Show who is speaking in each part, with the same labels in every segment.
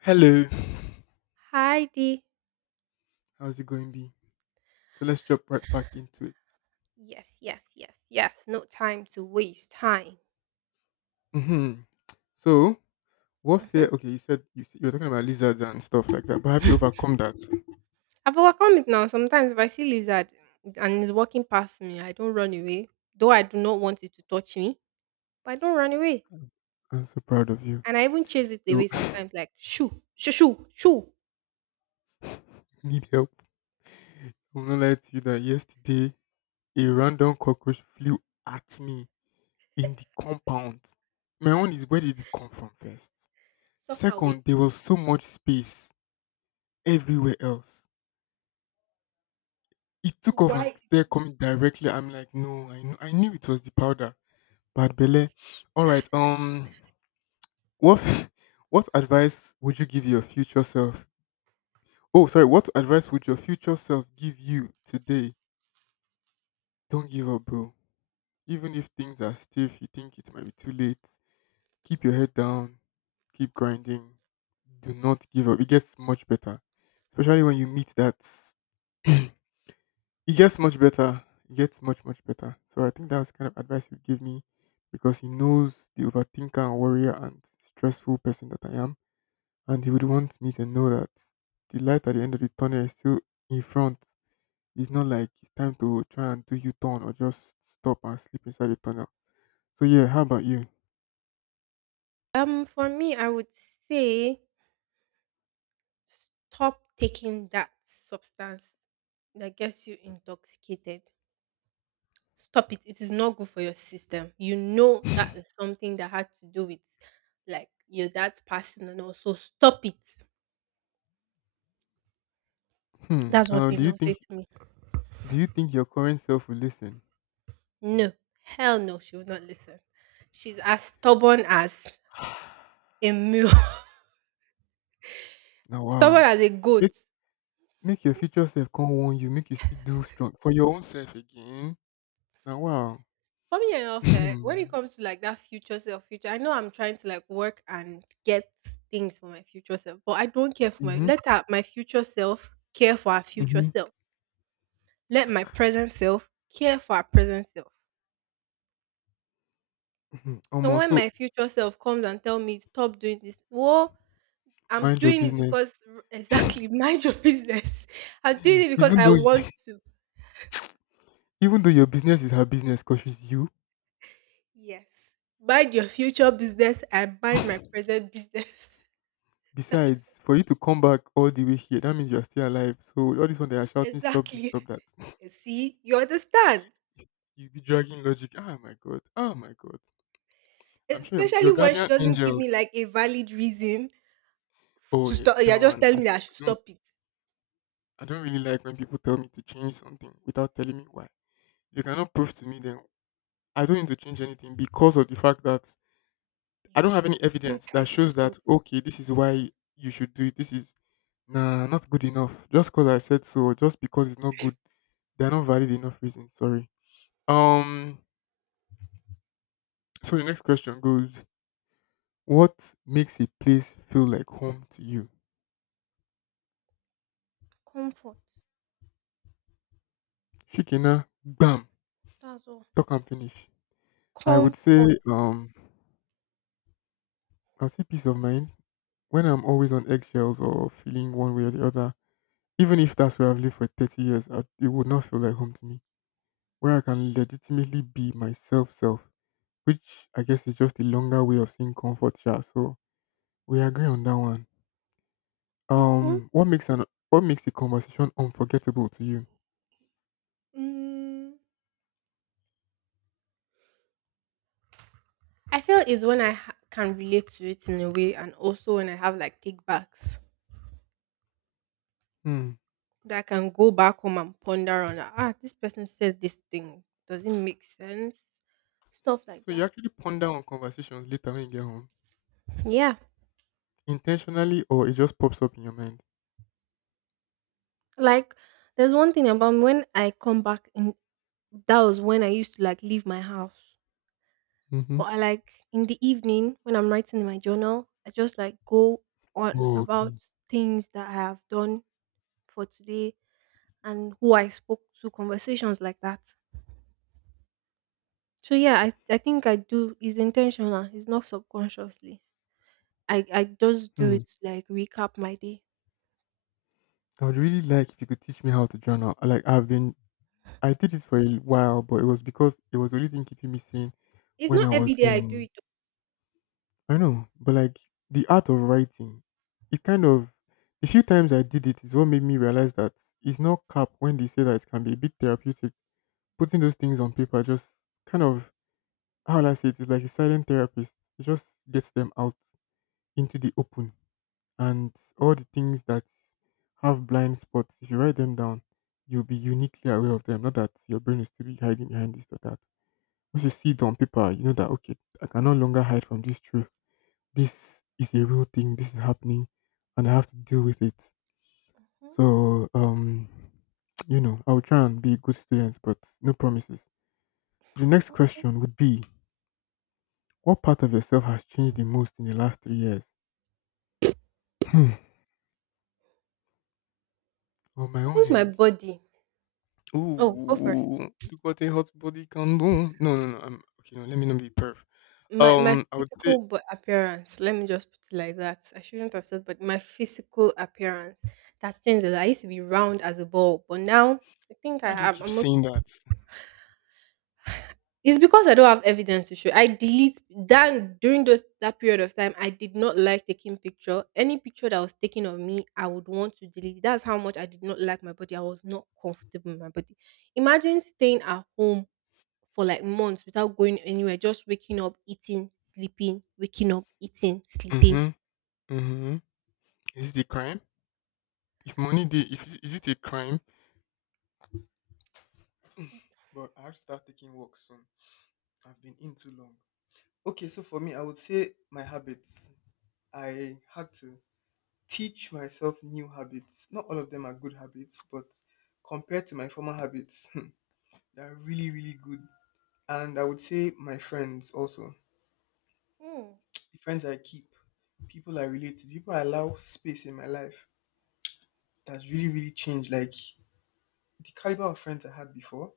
Speaker 1: Hello,
Speaker 2: Heidi.
Speaker 1: how's it going, B? So let's jump right back into it.
Speaker 2: Yes, yes, yes, yes. No time to waste time.
Speaker 1: Hmm. So, what
Speaker 2: Hmm.
Speaker 1: fear? Okay, you said you, s- you were talking about lizards and stuff like that, but have you overcome that?
Speaker 2: I've overcome it now. Sometimes if I see lizard and it's walking past me, I don't run away. Though I do not want it to touch me, but I don't run away.
Speaker 1: I'm so proud of you.
Speaker 2: And I even chase it
Speaker 1: So,
Speaker 2: away
Speaker 1: I
Speaker 2: sometimes, like shoo, shoo, shoo, shoo,
Speaker 1: need help. I'm gonna lie to you that yesterday a random cockroach flew at me in the compound. My own is where did it come from first?
Speaker 2: suck away.
Speaker 1: Second, there was so much space everywhere else. It took off and
Speaker 2: Why?
Speaker 1: they're
Speaker 2: is-
Speaker 1: coming directly. I'm like, no, I knew it was the powder. Bad belle. All right. What what advice would you give your future self? Oh, sorry. What advice would your future self give you today? Don't give up, bro. Even if things are stiff, you think it might be too late. Keep your head down. Keep grinding. Do not give up. It gets much better, especially when you meet that. It gets much better. It gets much, much better. So I think that was the kind of advice you give me, because he knows the overthinker and warrior and stressful person that I am, and they would want me to know that the light at the end of the tunnel is still in front. It's not like it's time to try and do U turn or just stop and sleep inside the tunnel. So yeah, how about you?
Speaker 2: Um, for me, I would say stop taking that substance that gets you intoxicated. Stop it. It is not good for your system. You know that is something that had to do with like your dad's passing and all. So stop it.
Speaker 1: Hmm.
Speaker 2: That's one
Speaker 1: Do
Speaker 2: thing
Speaker 1: you
Speaker 2: they'll
Speaker 1: think
Speaker 2: say to me.
Speaker 1: do you think your current self will listen?
Speaker 2: No. Hell no, she will not listen. She's as stubborn as a mule.
Speaker 1: Now,
Speaker 2: Stubborn
Speaker 1: wow.
Speaker 2: as a goat.
Speaker 1: Make make your future self come warn you. Make you still do strong for your own self again. Now, wow.
Speaker 2: For me enough, when it
Speaker 1: Mhm.
Speaker 2: comes to like that future self, I know I'm trying to like work and get things for my future self, but I don't care for my let her, my future self care for her future
Speaker 1: Mhm.
Speaker 2: self. Let my present self care for her present self.
Speaker 1: Mhm.
Speaker 2: So
Speaker 1: Almost
Speaker 2: when
Speaker 1: so
Speaker 2: my future self comes and tell me stop doing this, well, I'm
Speaker 1: mind your
Speaker 2: doing it
Speaker 1: business.
Speaker 2: because exactly, mind your business. I'm doing it because
Speaker 1: Even
Speaker 2: I
Speaker 1: though
Speaker 2: want to.
Speaker 1: even though your business is her business, cause she's you.
Speaker 2: Yes, mind your future business and mind my present business.
Speaker 1: Besides, for you to come back all the way here, that means you are still alive. So all this one they are shouting, stop this,
Speaker 2: Exactly.
Speaker 1: stop that.
Speaker 2: See, you understand.
Speaker 1: You be dragging logic. Ah my god. Ah my god. I'm sure your
Speaker 2: Especially when she
Speaker 1: guardian
Speaker 2: doesn't give me
Speaker 1: angels.
Speaker 2: like a valid reason
Speaker 1: Oh
Speaker 2: to
Speaker 1: yeah,
Speaker 2: stop.
Speaker 1: that
Speaker 2: You're just
Speaker 1: one. I
Speaker 2: telling me that I should
Speaker 1: don't.
Speaker 2: stop it.
Speaker 1: I don't really like when people tell me to change something without telling me why. You cannot prove to me then I don't need to change anything because of the fact that I don't
Speaker 2: You
Speaker 1: have any
Speaker 2: you
Speaker 1: evidence
Speaker 2: think I
Speaker 1: that
Speaker 2: should
Speaker 1: shows
Speaker 2: change?
Speaker 1: that okay, this is why you should do it. This is nah not good enough. Just because I said so, just because it's not good, they're not valid enough reasons. Sorry. Um. So the next question goes: what makes a place feel like home to you?
Speaker 2: Comfort.
Speaker 1: Shikina, bam,
Speaker 2: That's all.
Speaker 1: talk and finish. I would say,
Speaker 2: Comfort.
Speaker 1: I'll say peace of mind when I'm always on eggshells or feeling one way or the other. Even if that's where I've lived for thirty years, it would not feel like home to me. Where I can legitimately be myself, self, which I guess is just a longer way of saying comfort. Sha. So we agree on that one.
Speaker 2: Mm-hmm.
Speaker 1: Um, what makes an what makes a conversation unforgettable to you?
Speaker 2: Mm. I feel is when I can relate to it in a way, and also when I have like take backs
Speaker 1: Hmm.
Speaker 2: that I can go back home and ponder on, like, ah, this person said this thing. Does it make sense? Stuff like
Speaker 1: So you
Speaker 2: that.
Speaker 1: actually ponder on conversations later when you get home,
Speaker 2: Yeah,
Speaker 1: intentionally, or it just pops up in your mind?
Speaker 2: like there's one thing about me, when I come back in. That was when I used to like leave my house,
Speaker 1: Mm-hmm.
Speaker 2: but I like in the evening when I'm writing in my journal, I just like go on
Speaker 1: Oh,
Speaker 2: about
Speaker 1: okay.
Speaker 2: things that I have done for today and who I spoke to, conversations like that. So yeah, I think I do it's intentional, it's not subconsciously. I just do
Speaker 1: Hmm.
Speaker 2: it to like recap my day.
Speaker 1: I would really like if you could teach me how to journal. I did it for a while, but it was because it was the only thing keeping me sane
Speaker 2: It's
Speaker 1: when
Speaker 2: not
Speaker 1: I
Speaker 2: every
Speaker 1: was
Speaker 2: day I do
Speaker 1: in.
Speaker 2: it.
Speaker 1: I know, but like the art of writing, it kind of, the few times I did it is what made me realize that it's not cap when they say that it can be a bit therapeutic. Putting those things on paper just kind of, how will I say it? It's like a silent therapist. It just gets them out into the open. And all the things that have blind spots, if you write them down, you'll be uniquely aware of them. Not that your brain is still be hiding behind this or that. Once you see it on paper, you know that, okay, I can no longer hide from this truth. This is a real thing. This is happening. And I have to deal with it.
Speaker 2: Mhm.
Speaker 1: So, you know, I will try and be a good student, but no promises. So the next question would be: what part of yourself has changed the most in the last three years? Hmm. On my
Speaker 2: I
Speaker 1: own
Speaker 2: think my
Speaker 1: hand.
Speaker 2: body. Oh, go first.
Speaker 1: Ooh, look what a hot body can do. No, no, no. I'm okay. No, let me not be perv.
Speaker 2: My
Speaker 1: I would
Speaker 2: physical
Speaker 1: say,
Speaker 2: appearance. Let me just put it like that. I shouldn't have said, but my physical appearance that changed a lot. I used to be round as a ball, but now I think
Speaker 1: why
Speaker 2: I
Speaker 1: do you
Speaker 2: am.
Speaker 1: keep
Speaker 2: I'm okay.
Speaker 1: saying that?
Speaker 2: It's because I don't have evidence to show. I delete that during those that period of time. I did not like taking picture. Any picture that was taken of me, I would want to delete it. That's how much I did not like my body. I was not comfortable with my body. Imagine staying at home for like months without going anywhere, just waking up, eating, sleeping, waking up, eating, sleeping.
Speaker 1: Mm-hmm. Mm-hmm. Is it a crime? If money did, if is is it a crime?
Speaker 2: Y-
Speaker 1: But I have to start taking walks soon. I've been in too long. Okay, so for me, I would say my habits. I had to teach myself new habits. Not all of them are good habits, but compared to my former habits, they're really, really good. And I would say my friends also.
Speaker 2: Mm.
Speaker 1: The friends I keep, people I relate to, people I allow space in my life, that's really, really changed. Like the caliber of friends I had before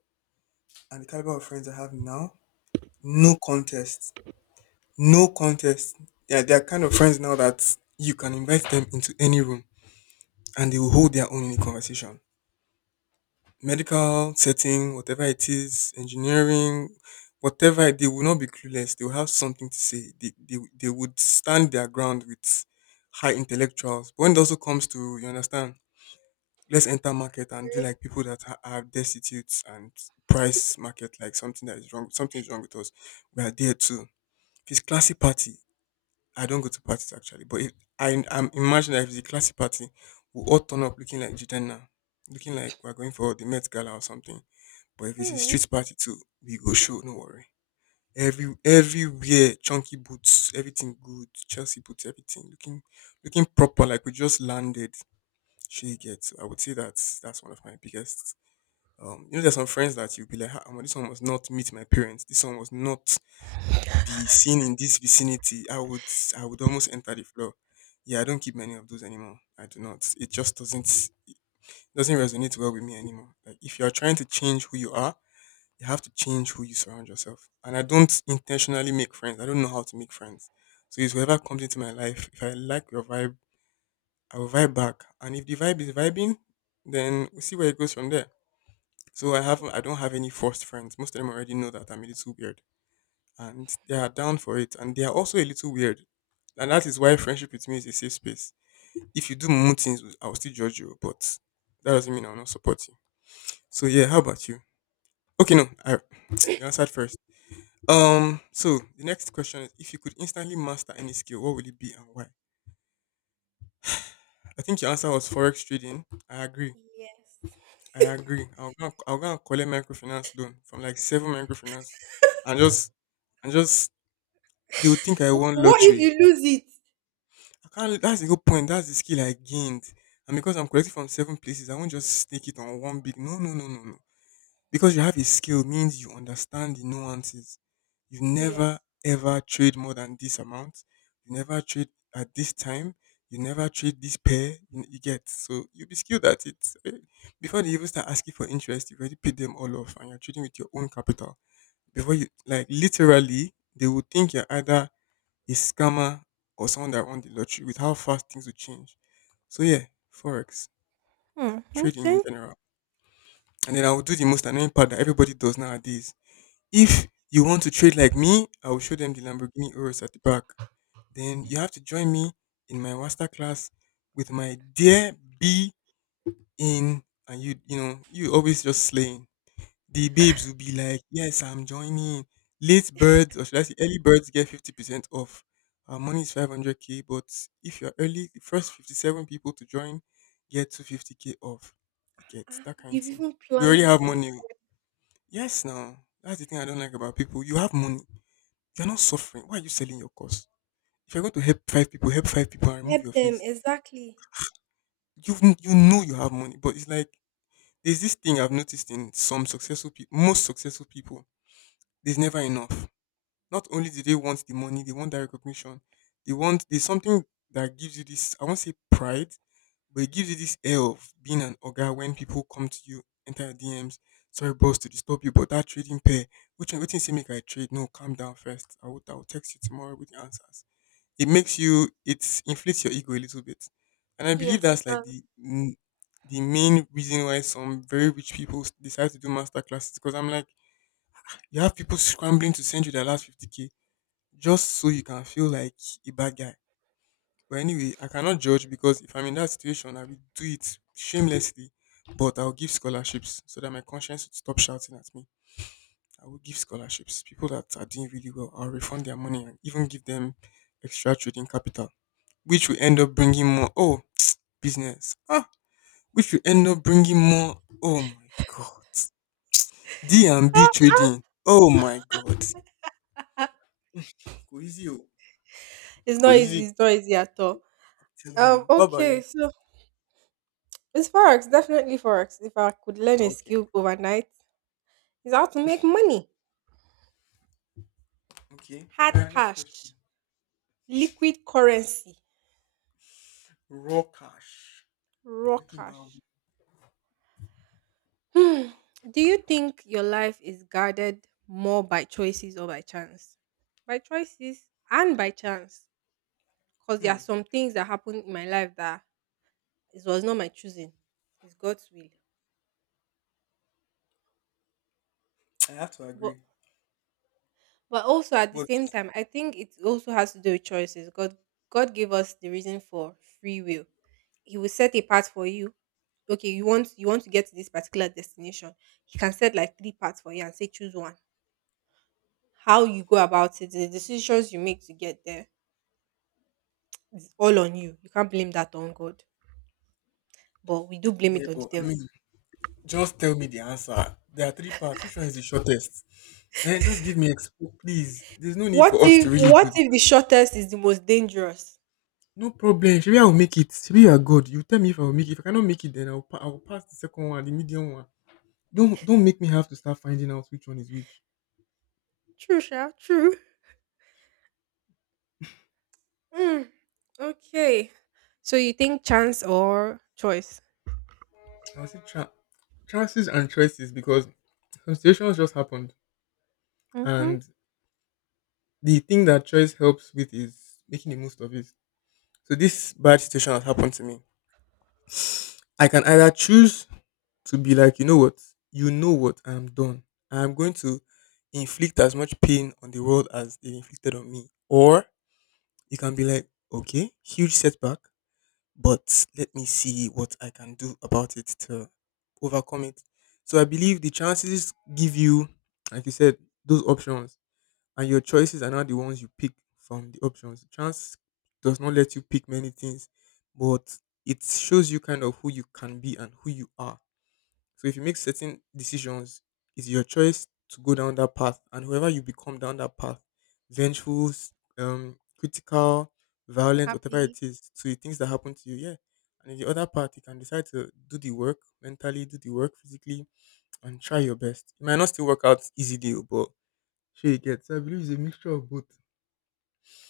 Speaker 1: and the caliber of friends I have now, no contest. No contest. Yeah, they are kind of friends now that you can invite them into any room and they will hold their own in the conversation. Medical setting, whatever it is, engineering, whatever, they will not be clueless. They will have something to say. They would stand their ground with high intellectuals. But when it also comes to, you understand, let's enter market and do
Speaker 2: Right?
Speaker 1: like people that are destitute and price market, like something that is wrong, something is wrong with us. We are there too. If it's classy party, I don't go to parties actually, but if, I'm imagining that if it's a classy party, we all turn up looking like Jidenna, looking like we're going for the Met Gala or something, but if it's a
Speaker 2: Hmm.
Speaker 1: street party too, we go show, no worry. Everywhere, chunky boots, everything good, Chelsea boots, everything looking proper, like we just landed. She gets. I would say that's one of my biggest. You know, there's some friends that you'll be like, ah, omo, this one must not meet my parents. This one must not be seen in this vicinity. I would almost enter the floor. Yeah, I don't keep many of those anymore. I do not. It just doesn't resonate well with me anymore. Like if you are trying to change who you are, you have to change who you surround yourself. And I don't intentionally make friends. I don't know how to make friends. So it's whoever comes into my life. If I like your vibe, I will vibe back. And if the vibe is vibing, then we'll see where it goes from there. I don't have any forced friends. Most of them already know that I'm a little weird. And they are down for it. And they are also a little weird. And that is why friendship with me is a safe space. If you do mumu things, I will still judge you, but that doesn't mean I will not support you. So yeah, how about you? Okay, no, I, you answered first. So the next question is, if you could instantly master any skill, what would it be and why? I think your answer was forex trading. I agree.
Speaker 2: Yes.
Speaker 1: I agree. I'll go and collect microfinance loan from like seven microfinance and just they would think I won
Speaker 2: What if
Speaker 1: lottery.
Speaker 2: you lose it?
Speaker 1: I can't, that's the whole point. That's the skill I gained. And because I'm collecting from seven places, I won't just stake it on one big, no no no no no. Because you have a skill means you understand the nuances. You never
Speaker 2: Yes.
Speaker 1: ever trade more than this amount. You never trade at this time. You never trade this pair, you get. So you'll be skilled at it. Eh, before they even start asking for interest, you've already paid them all off and you're trading with your own capital. Before you, like literally, they would think you're either a scammer or someone that won the lottery with how fast things would change. So yeah, Forex,
Speaker 2: Hmm.
Speaker 1: trading in
Speaker 2: Okay.
Speaker 1: general. And then I would do the most annoying part that everybody does nowadays. If you want to trade like me, I will show them the Lamborghini Urus at the back. Then you have to join me in my masterclass with my dear B in, and you know, you always just slaying. The babes will be like, yes, I'm joining. Late birds, or should I say early birds, get 50% off. Our money is 500k, but if you're early, the first 57 people to join get 250k off. You get
Speaker 2: Ah,
Speaker 1: that kind of
Speaker 2: you've
Speaker 1: thing.
Speaker 2: even
Speaker 1: We already
Speaker 2: planned
Speaker 1: have
Speaker 2: it in.
Speaker 1: money. Yes, now. That's the thing I don't like about people. You have money. You're not suffering. Why are you selling your course? If you're going to help five people and remove
Speaker 2: Help
Speaker 1: your
Speaker 2: them,
Speaker 1: face.
Speaker 2: exactly.
Speaker 1: You you know you have money, but it's like there's this thing I've noticed in some successful people, most successful people. There's never enough. Not only do they want the money, they want that recognition. They want there's something that gives you this. I won't say pride, but it gives you this air of being an ogre when people come to you, enter your DMs. Sorry, boss, to disturb you, but that trading pair, which one say make I trade? No, calm down first. I will text you tomorrow with the answers. It inflates your ego a little bit. And I believe
Speaker 2: Yes, it
Speaker 1: that's like
Speaker 2: does.
Speaker 1: the the main reason why some very rich people decide to do master classes, because I'm like, you have people scrambling to send you their last 50k just so you can feel like a bad guy. But anyway, I cannot judge, because if I'm in that situation, I will do it shamelessly. But I'll give scholarships so that my conscience would stop shouting at me. I will give scholarships. People that are doing really well, I'll refund their money and even give them extra trading capital, which will end up bringing more. Oh business ah, which will end up bringing more. Oh my god, D and B
Speaker 2: Ah,
Speaker 1: trading, oh my god.
Speaker 2: ah,
Speaker 1: Go easy oh.
Speaker 2: it's
Speaker 1: Go
Speaker 2: not easy.
Speaker 1: easy,
Speaker 2: It's not easy at all.
Speaker 1: telling you. What about you?
Speaker 2: Okay. So it's forex. Definitely forex. If I could learn
Speaker 1: Oh,
Speaker 2: a
Speaker 1: okay.
Speaker 2: skill overnight, it's how to make money,
Speaker 1: Okay,
Speaker 2: hard
Speaker 1: all right, next question.
Speaker 2: cash. Liquid currency,
Speaker 1: Raw cash,
Speaker 2: raw
Speaker 1: making my own.
Speaker 2: cash. Hmm. Do you think your life is guarded more by choices or by chance? By choices and by chance. Because there are
Speaker 1: Hmm,
Speaker 2: some things that happened in my life that it was not my choosing. It's God's will.
Speaker 1: I have to agree,
Speaker 2: But but also at the
Speaker 1: but
Speaker 2: same time, I think it also has to do with choices. God gave us the reason for free will. He will set a path for you. Okay, you want to get to this particular destination. He can set like three paths for you and say choose one. How you go about it, the decisions you make to get there is all on you. You can't blame that on God. But we do blame
Speaker 1: yeah,
Speaker 2: it on the
Speaker 1: but I
Speaker 2: devil.
Speaker 1: mean, just tell me the answer. There are three parts, which one is the shortest? And just give me please, there's no need for
Speaker 2: What
Speaker 1: us to
Speaker 2: if
Speaker 1: really do.
Speaker 2: what if the shortest is the most dangerous?
Speaker 1: No problem. Shebi I will make it. Shebi you are good. You tell me if I will make it. If I cannot make it, then I will pass the second one, the medium one. Don't make me have to start finding out which one is which.
Speaker 2: True, Sha, true. Mm, okay. So you think chance or choice?
Speaker 1: I will say tra- Chances and choices, because some situations just happened,
Speaker 2: Mm-hmm.
Speaker 1: and the thing that choice helps with is making the most of it. So this bad situation has happened to me. I can either choose to be like, you know what, I'm done. I'm going to inflict as much pain on the world as they inflicted on me, or you can be like, okay, huge setback, but let me see what I can do about it to overcome it. So I believe the chances give you, like you said, those options, and your choices are not the ones you pick from the options. Chance does not let you pick many things, but it shows you kind of who you can be and who you are. So if you make certain decisions, it's your choice to go down that path, and whoever you become down that path, vengeful, critical, violent, whatever
Speaker 2: Happy.
Speaker 1: it is, to the things that happen to you, yeah. And in the other part, you can decide to do the work mentally, do the work physically, and try your best. It might not still work out easy deal, but sure you get. So I believe it's a mixture of both.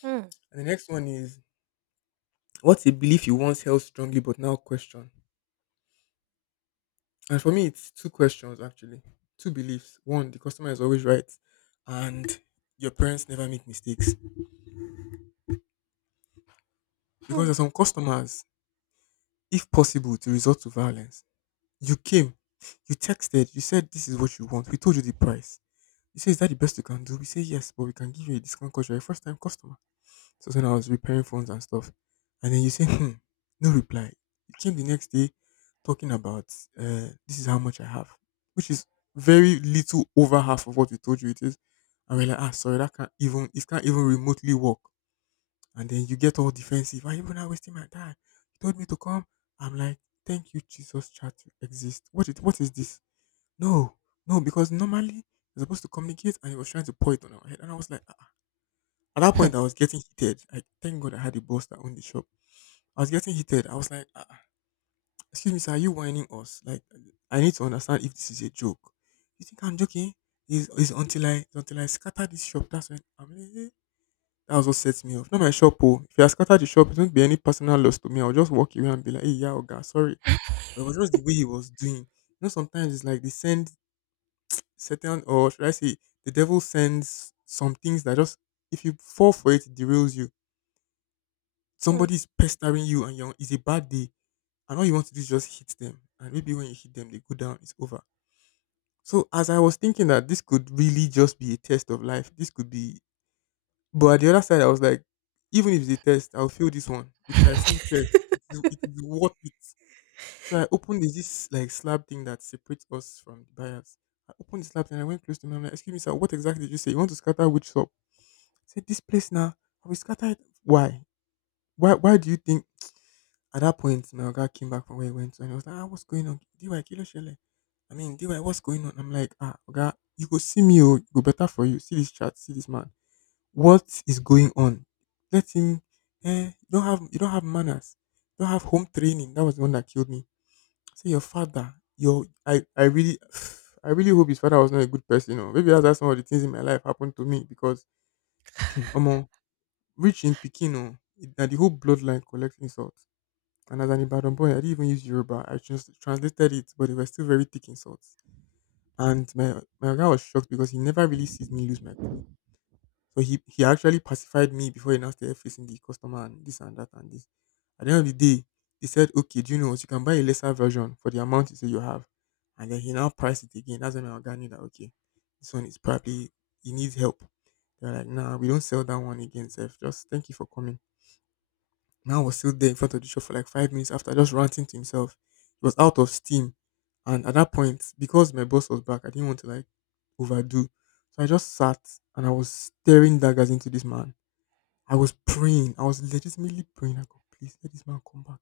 Speaker 2: Mm,
Speaker 1: And the next one is, what's a belief you once held strongly but now question? And for me, it's two questions actually, two beliefs. One, the customer is always right, and your parents never make mistakes. Because
Speaker 2: mm.
Speaker 1: there's some customers, if possible, to resort to violence. You came, you texted, you said this is what you want. We told you the price. You say, is that the best you can do? We say yes, but we can give you a discount because you're a first time customer. So when I was repairing phones and stuff, and then you say, hmm, no reply. You came the next day talking about this is how much I have, which is very little over half of what we told you it is. And we're like, ah, sorry, that can't even remotely work. And then you get all defensive. Why are you even not wasting my time? You told me to come. I'm like, thank you, Jesus chat to exist. What is this? No, no, because normally you're supposed to communicate, and he was trying to pour it on our head. And I was like, at that point, I was getting heated. Like, thank God I had a boss that owned the shop. I was getting heated. I was like, "Ah, ah, excuse me, sir, are you whining us? Like, I need to understand if this is a joke. You think I'm joking? Is until I scatter this shop. That's when I'm like, eh. That was what sets me off. Not my shop, oh. If I scatter the shop, it won't be any personal loss to me. I'll just walk away and be like, hey, yeah, Oga, sorry. But it was just the way he was doing. You know, sometimes it's like they send certain, or should I say, the devil sends some things that just, if you fall for it, it derails you.
Speaker 2: Mm.
Speaker 1: Somebody's pestering you, and you're, it's a bad day, and all you want to do is just hit them, and maybe when you hit them they go down, it's over. So as I was thinking that this could really just be a test of life, this could be, but at the other side I was like, even if it's a test I'll fail this one with my full chest, it is worth it. So I opened this like slab thing that separates us from the buyers. I opened the slab and I went close to him. I'm like, excuse me sir, what exactly did you say you want to scatter, which shop? I said this place now, I will scatter it. Why? Why do you think? At that point, my guy came back from where he went to, and he was like, ah, what's going on? DY, kilo shele. I mean, DY, what's going on? I'm like, ah, guy, you go see me, oh, go better for you. See this chat, see this man. What is going on? Let him, eh, you don't have manners. You don't have home training. That was the one that killed me. Say your father, your, I really, I really hope his father was not a good person. Or maybe that's why some of the things in my life happened to me because, I'm rich in Pekin, oh, na the whole bloodline collects insult. And as an Ibadan boy, I didn't even use Yoruba. I just translated it, but they were still very thick insults. And my guy was shocked because he never really sees me lose my cool. So he actually pacified me before he now started facing the customer and this and that and this. At the end of the day, he said, "Okay, do you know what? You can buy a lesser version for the amount you say you have." And then he now priced it again. That's when my guy knew that, okay, this one is probably, he needs help. They're like, "Nah, we don't sell that one again, Seth. Just thank you for coming." Man was still there in front of the shop for like 5 minutes after, just ranting to himself. He was out of steam. And at that point, because my boss was back, I didn't want to like overdo. So I just sat and I was staring daggers into this man. I was praying. I was legitimately praying. I go, please let this man come back.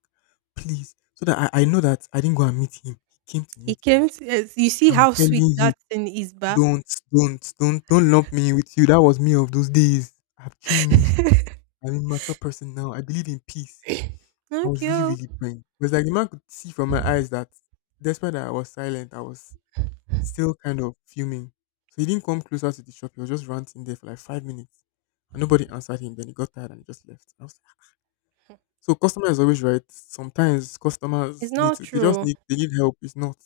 Speaker 1: Please. So that I know that I didn't go and meet him. He came to
Speaker 2: He
Speaker 1: meet me.
Speaker 2: came to. Yes, you see
Speaker 1: I'm
Speaker 2: how sweet
Speaker 1: telling you,
Speaker 2: that thing is, ba?
Speaker 1: don't, don't lump me with you. That was me of those days. I've changed. I'm a mature person now. I believe in peace. I
Speaker 2: Thank
Speaker 1: was really,
Speaker 2: you.
Speaker 1: really praying. It was like the man could see from my eyes that despite that I was silent, I was still kind of fuming. So he didn't come closer to the shop. He was just ranting there for like 5 minutes. And nobody answered him. Then he got tired and he just left. I was like, so customer is always right. Sometimes customers
Speaker 2: It's
Speaker 1: need
Speaker 2: not
Speaker 1: to,
Speaker 2: true.
Speaker 1: they need help. It's not.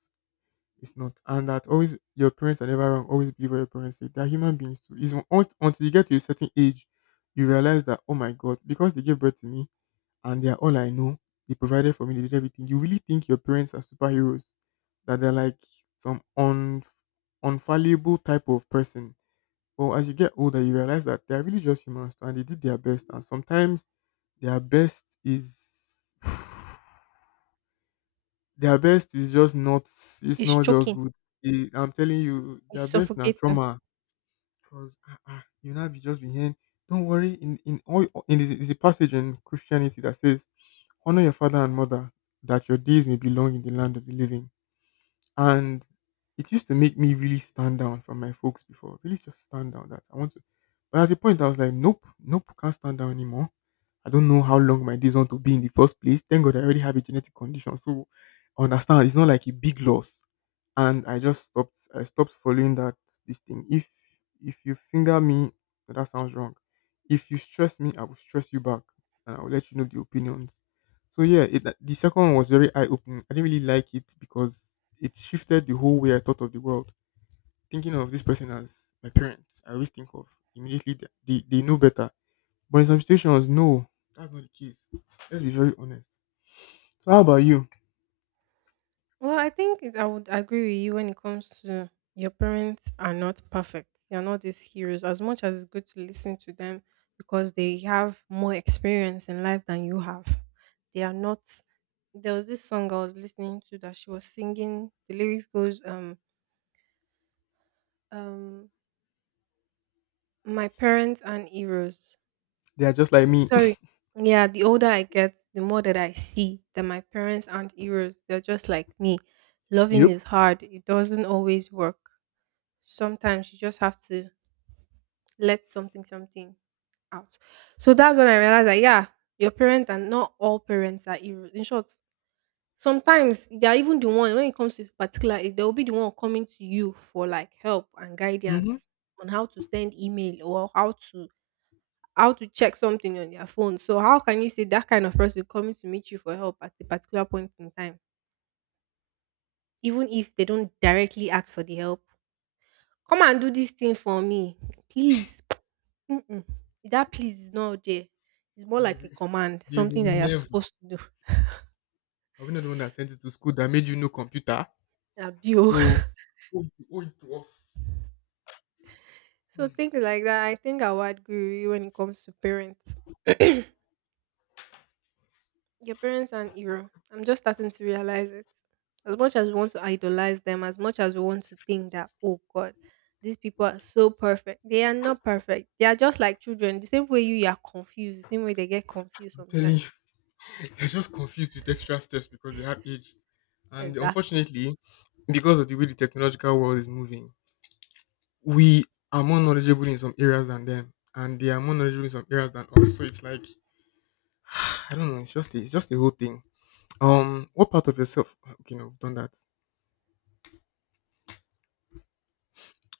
Speaker 1: It's not. And that always your parents are never wrong. Always believe what your parents say. They're human beings too. It's until you get to a certain age, you realize that, oh my God, because they gave birth to me, and they are all I know. They provided for me, they did everything. You really think your parents are superheroes, that they're like some unfallible type of person. But as you get older, you realize that they're really just humans too, and they did their best. And sometimes their best is their best is just not it's
Speaker 2: It's
Speaker 1: not just
Speaker 2: choking.
Speaker 1: good. I'm telling you,
Speaker 2: It's
Speaker 1: their best now
Speaker 2: suffocating.
Speaker 1: trauma because you now be just be hearing, don't worry. In all in the, is a passage in Christianity that says, honor your father and mother, that your days may be long in the land of the living. And it used to make me really stand down from my folks before, really just stand down that I want to. But at a point, I was like, nope, nope, can't stand down anymore. I don't know how long my days want to be in the first place. Thank God I already have a genetic condition. So I understand it's not like a big loss. And I just stopped. I stopped following that this thing. If you finger me, that sounds wrong. If you stress me, I will stress you back. And I will let you know the opinions. So yeah, the second one was very eye opening. I didn't really like it because it shifted the whole way I thought of the world. Thinking of this person as my parents, I always think of immediately they know better. But in some situations, no, that's not the case. Let's be very honest. So how about you?
Speaker 2: Well, I think I would agree with you when it comes to your parents are not perfect. They are not these heroes. As much as it's good to listen to them because they have more experience in life than you have, they are not. There was this song I was listening to that she was singing. The lyrics goes, um, my parents and heroes.
Speaker 1: They are just like me.
Speaker 2: Sorry. Yeah, the older I get, the more that I see that my parents aren't heroes. They're just like me. Loving
Speaker 1: Yep.
Speaker 2: is hard. It doesn't always work. Sometimes you just have to let something out. So that's when I realized that yeah, your parents and not all parents are heroes. In short, sometimes they are even the one when it comes to particular age, they will be the one coming to you for like help and
Speaker 1: Mm-hmm.
Speaker 2: guidance on how to send email or how to check something on their phone. So how can you say that kind of person coming to meet you for help at a particular point in time, even if they don't directly ask for the help? Come and do this thing for me, please. Mm-mm. That please is not there. It's more
Speaker 1: They
Speaker 2: like a
Speaker 1: will,
Speaker 2: command,
Speaker 1: they
Speaker 2: something
Speaker 1: will
Speaker 2: that you're
Speaker 1: never.
Speaker 2: supposed to do.
Speaker 1: Are we not the one that sent you to school that made you know computer?
Speaker 2: Abuse.
Speaker 1: So owe it to us.
Speaker 2: So
Speaker 1: Mm,
Speaker 2: things like that. I think I would agree with you when it comes to parents. Your parents are an hero. I'm just starting to realize it. As much as we want to idolize them, as much as we want to think that, oh God, these people are so perfect. They are not perfect. They are just like children. The same way you are confused, the same way they get confused
Speaker 1: I'm telling you,
Speaker 2: sometimes.
Speaker 1: they're just confused with extra steps because they have age. And
Speaker 2: Exactly.
Speaker 1: unfortunately, because of the way the technological world is moving, we are more knowledgeable in some areas than them, and they are more knowledgeable in some areas than us. So it's like I don't know. It's just the whole thing. What part of yourself? Okay, no, we've done that.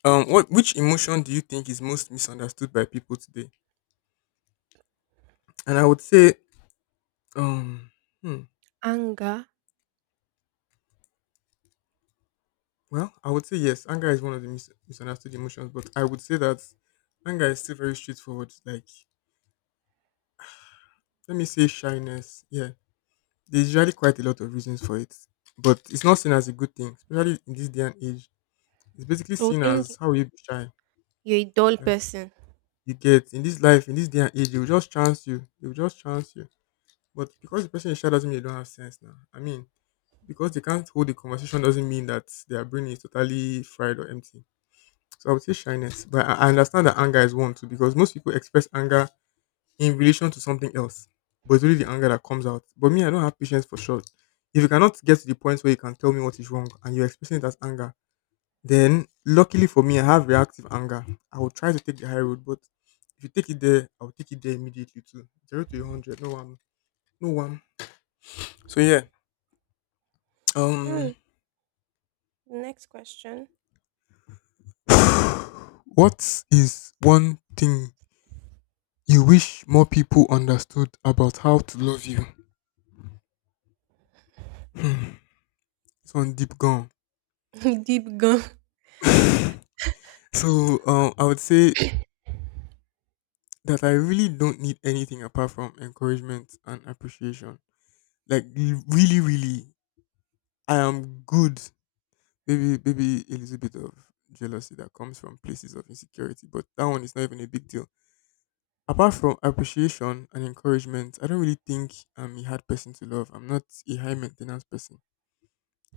Speaker 1: What which emotion do you think is most misunderstood by people today? And I would say, um, hmm,
Speaker 2: Anger.
Speaker 1: well, I would say yes. Anger is one of the misunderstood emotions, but I would say that anger is still very straightforward. Like, let me say shyness. Yeah, there's usually quite a lot of reasons for it, but it's not seen as a good thing, especially in this day and age. It's basically
Speaker 2: They'll
Speaker 1: seen
Speaker 2: think
Speaker 1: as how will you be shy.
Speaker 2: you're a dull
Speaker 1: That
Speaker 2: person.
Speaker 1: you get in this life, in this day and age, they will just chance you. They will just chance you. But because the person is shy doesn't mean they don't have sense now. I mean, because they can't hold the conversation doesn't mean that their brain is totally fried or empty. So I would say shyness, but I understand that anger is one too because most people express anger in relation to something else. But it's only the anger that comes out. But me, I don't have patience for short. If you cannot get to the point where you can tell me what is wrong and you're expressing it as anger, then luckily for me, I have reactive anger. I will try to take the high road, but if you take it there, I will take it there immediately too. Zero to a hundred, no one, no one. So yeah, um,
Speaker 2: Mm, next question.
Speaker 1: what is one thing you wish more people understood about how to love you? Hmm, this one deep gone.
Speaker 2: Deep gun.
Speaker 1: So I would say that I really don't need anything apart from encouragement and appreciation. Like really, really, I am good. Maybe a little bit of jealousy that comes from places of insecurity, but that one is not even a big deal. Apart from appreciation and encouragement, I don't really think I'm a hard person to love. I'm not a high maintenance person.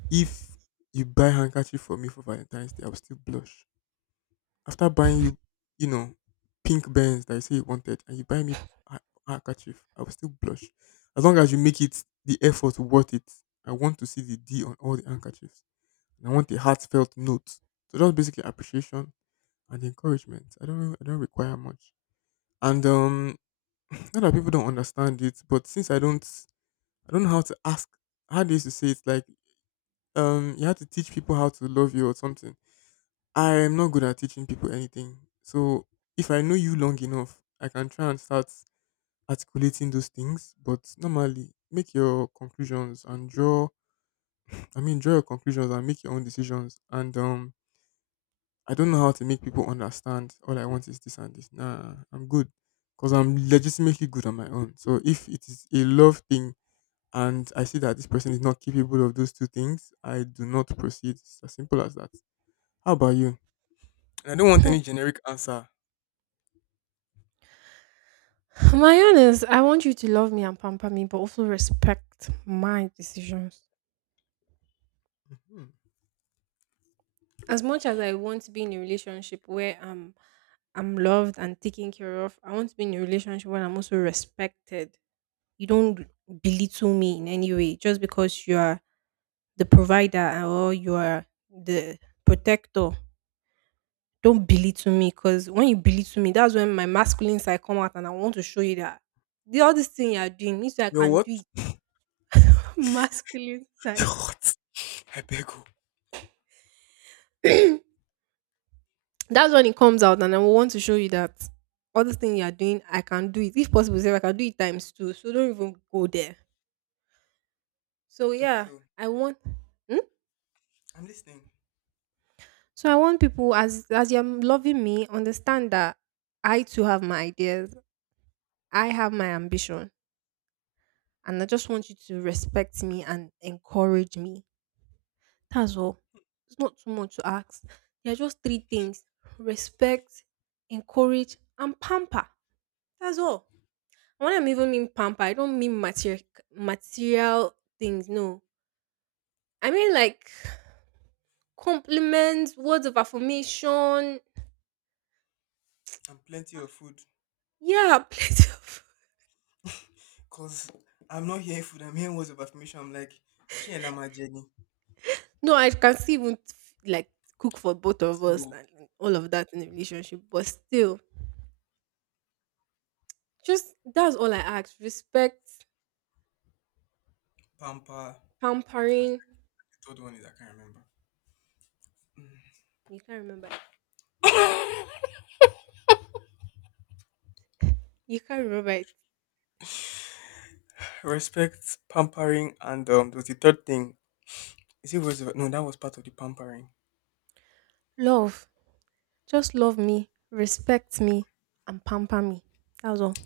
Speaker 1: If you buy handkerchief for me for Valentine's Day, I'll still blush. After buying you pink bands that you say you wanted, and you buy me a handkerchief, I will still blush. As long as you make it the effort worth it, I want to see the D on all the handkerchiefs, and I want a heartfelt note. So that's basically appreciation and encouragement. I don't require much. And not that people don't understand it, but since I don't know how to ask. How they used to say it's like, you have to teach people how to love you or something. I'm not good at teaching people anything. So if I know you long enough, I can try and start articulating those things. But normally, make your conclusions and draw. I mean, draw your conclusions and make your own decisions. And I don't know how to make people understand. All I want is this and this. Nah, I'm good because I'm legitimately good on my own. So if it is a love thing and I see that this person is not capable of those two things, I do not proceed. It's as simple as that. How about you? And I don't want any generic answer.
Speaker 2: My own is I want you to love me and pamper me, but also respect my decisions.
Speaker 1: Hmm.
Speaker 2: As much as I want to be in a relationship where I'm loved and taken care of, I want to be in a relationship where I'm also respected. You don't belittle me in any way just because you are the provider or you are the protector. Don't belittle me because when you belittle me, that's when my masculine side come out and I want to show you that the all this thing you are doing means I
Speaker 1: Your
Speaker 2: can
Speaker 1: what?
Speaker 2: do it. Masculine
Speaker 1: Your
Speaker 2: side.
Speaker 1: what? I beg you.
Speaker 2: That's when it comes out, and I will want to show you that other thing you are doing, I can do it. If possible, say I can do it times two. So don't even go there. So
Speaker 1: Okay,
Speaker 2: yeah,
Speaker 1: so
Speaker 2: I want. Hmm?
Speaker 1: I'm listening.
Speaker 2: So I want people, as you're loving me, understand that I too have my ideas. I have my ambition, and I just want you to respect me and encourage me. That's all. It's not too much to ask. There are just three things: respect, encourage, and pamper. That's all. When I'm even mean pamper, I don't mean material things. No, I mean like compliments, words of affirmation.
Speaker 1: I'm plenty of food.
Speaker 2: Yeah, plenty of.
Speaker 1: Cause I'm not hearing food, I'm hearing words of affirmation. I'm like, she and I'm a Jenny.
Speaker 2: No, I can still even like cook for both of us
Speaker 1: So
Speaker 2: and all of that in a relationship. But still, just that's all I ask. Respect,
Speaker 1: pamper and
Speaker 2: pampering.
Speaker 1: the third one is I can't remember.
Speaker 2: You can't remember it. You can't remember it.
Speaker 1: Respect, pampering, and there was the third thing. Is it words of no, that was part of the pampering.
Speaker 2: Love. Just love me, respect me, and pamper me. That was all.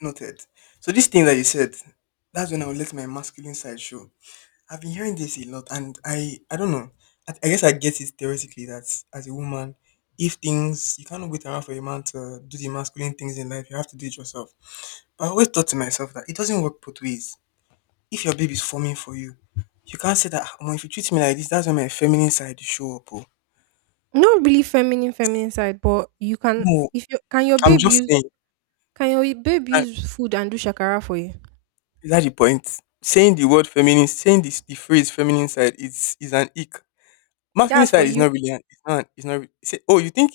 Speaker 1: Noted. So this thing that you said, that's when I will let my masculine side show. I've been hearing this a lot, and I don't know. I guess I get it theoretically that as a woman, if things you cannot wait around for a man to do the masculine things in life, you have to do it yourself. But I always thought to myself that it doesn't work both ways. If your baby's forming for you, you can't say that. Oh, if you treat me like this, that's when my feminine side will show up. Oh.
Speaker 2: Not really feminine, feminine side, but you can
Speaker 1: No,
Speaker 2: if you can your
Speaker 1: I'm
Speaker 2: babe
Speaker 1: just
Speaker 2: use
Speaker 1: saying.
Speaker 2: can your babe
Speaker 1: I,
Speaker 2: use food and do shakara for you.
Speaker 1: is that the point? Saying the word feminine, saying this the phrase feminine side is an ick. Masculine
Speaker 2: That's for
Speaker 1: side is
Speaker 2: you
Speaker 1: not really an it's not re- say oh you think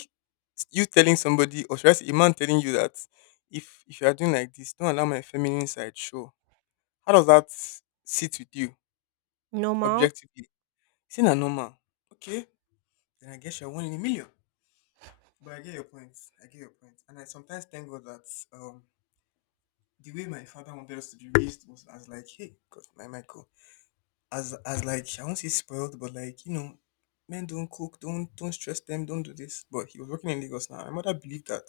Speaker 1: you telling somebody or should I say a man telling you that if you are doing like this, don't allow my feminine side show. How does that sit with you
Speaker 2: normal.
Speaker 1: objectively? It's not normal. Okay, then I guess you're one in a million. But I get your point. I get your point. And I sometimes thank God that um the way my father wanted us to be raised was as like, hey, God, my Michael. As like I won't say spoiled, but like you know, men don't cook, don't stress them, don't do this. But he was working in Lagos now. My mother believed that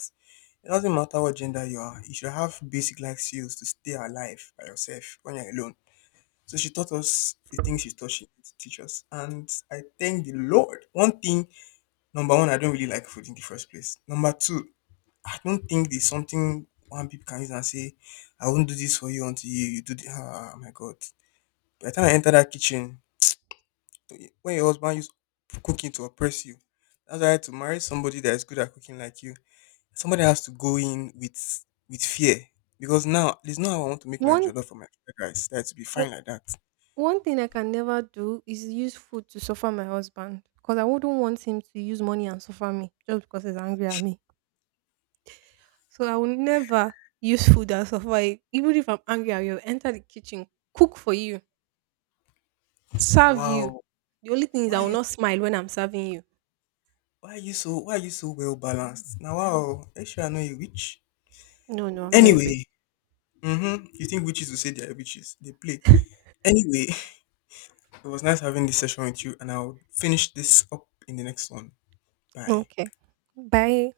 Speaker 1: it doesn't matter what gender you are, you should have basic life skills to stay alive by yourself when you're alone. So she taught us the things she to teach us, and I thank the Lord. One thing, number one, I don't really like food in the first place. Number two, I don't think there's something one people can use and say, "I won't do this for you until you do." The, ah, my God! By the time I enter that kitchen, when your husband use cooking to oppress you. That's why to marry somebody that is good at cooking like you, somebody has to go in with fear. Because now there's no how I want to make my
Speaker 2: One
Speaker 1: jollof for my fried rice. That to be
Speaker 2: o-
Speaker 1: fine like that.
Speaker 2: One thing I can never do is use food to suffer my husband because I wouldn't want him to use money and suffer me just because he's angry at me. So I will never use food and suffer it. Even if I'm angry, I will enter the kitchen, cook for you,
Speaker 1: Now
Speaker 2: serve you.
Speaker 1: wow.
Speaker 2: The only thing is I
Speaker 1: Why are
Speaker 2: will
Speaker 1: you
Speaker 2: not smile when I'm serving you.
Speaker 1: why are you so well balanced? Now wow, make sure I know you witch.
Speaker 2: No, no, I'm not a bit.
Speaker 1: Anyway, mm-hmm. You think witches will say they are witches. They play. Anyway, it was nice having this session with you and I'll finish this up in the next one. Bye.
Speaker 2: Okay. Bye.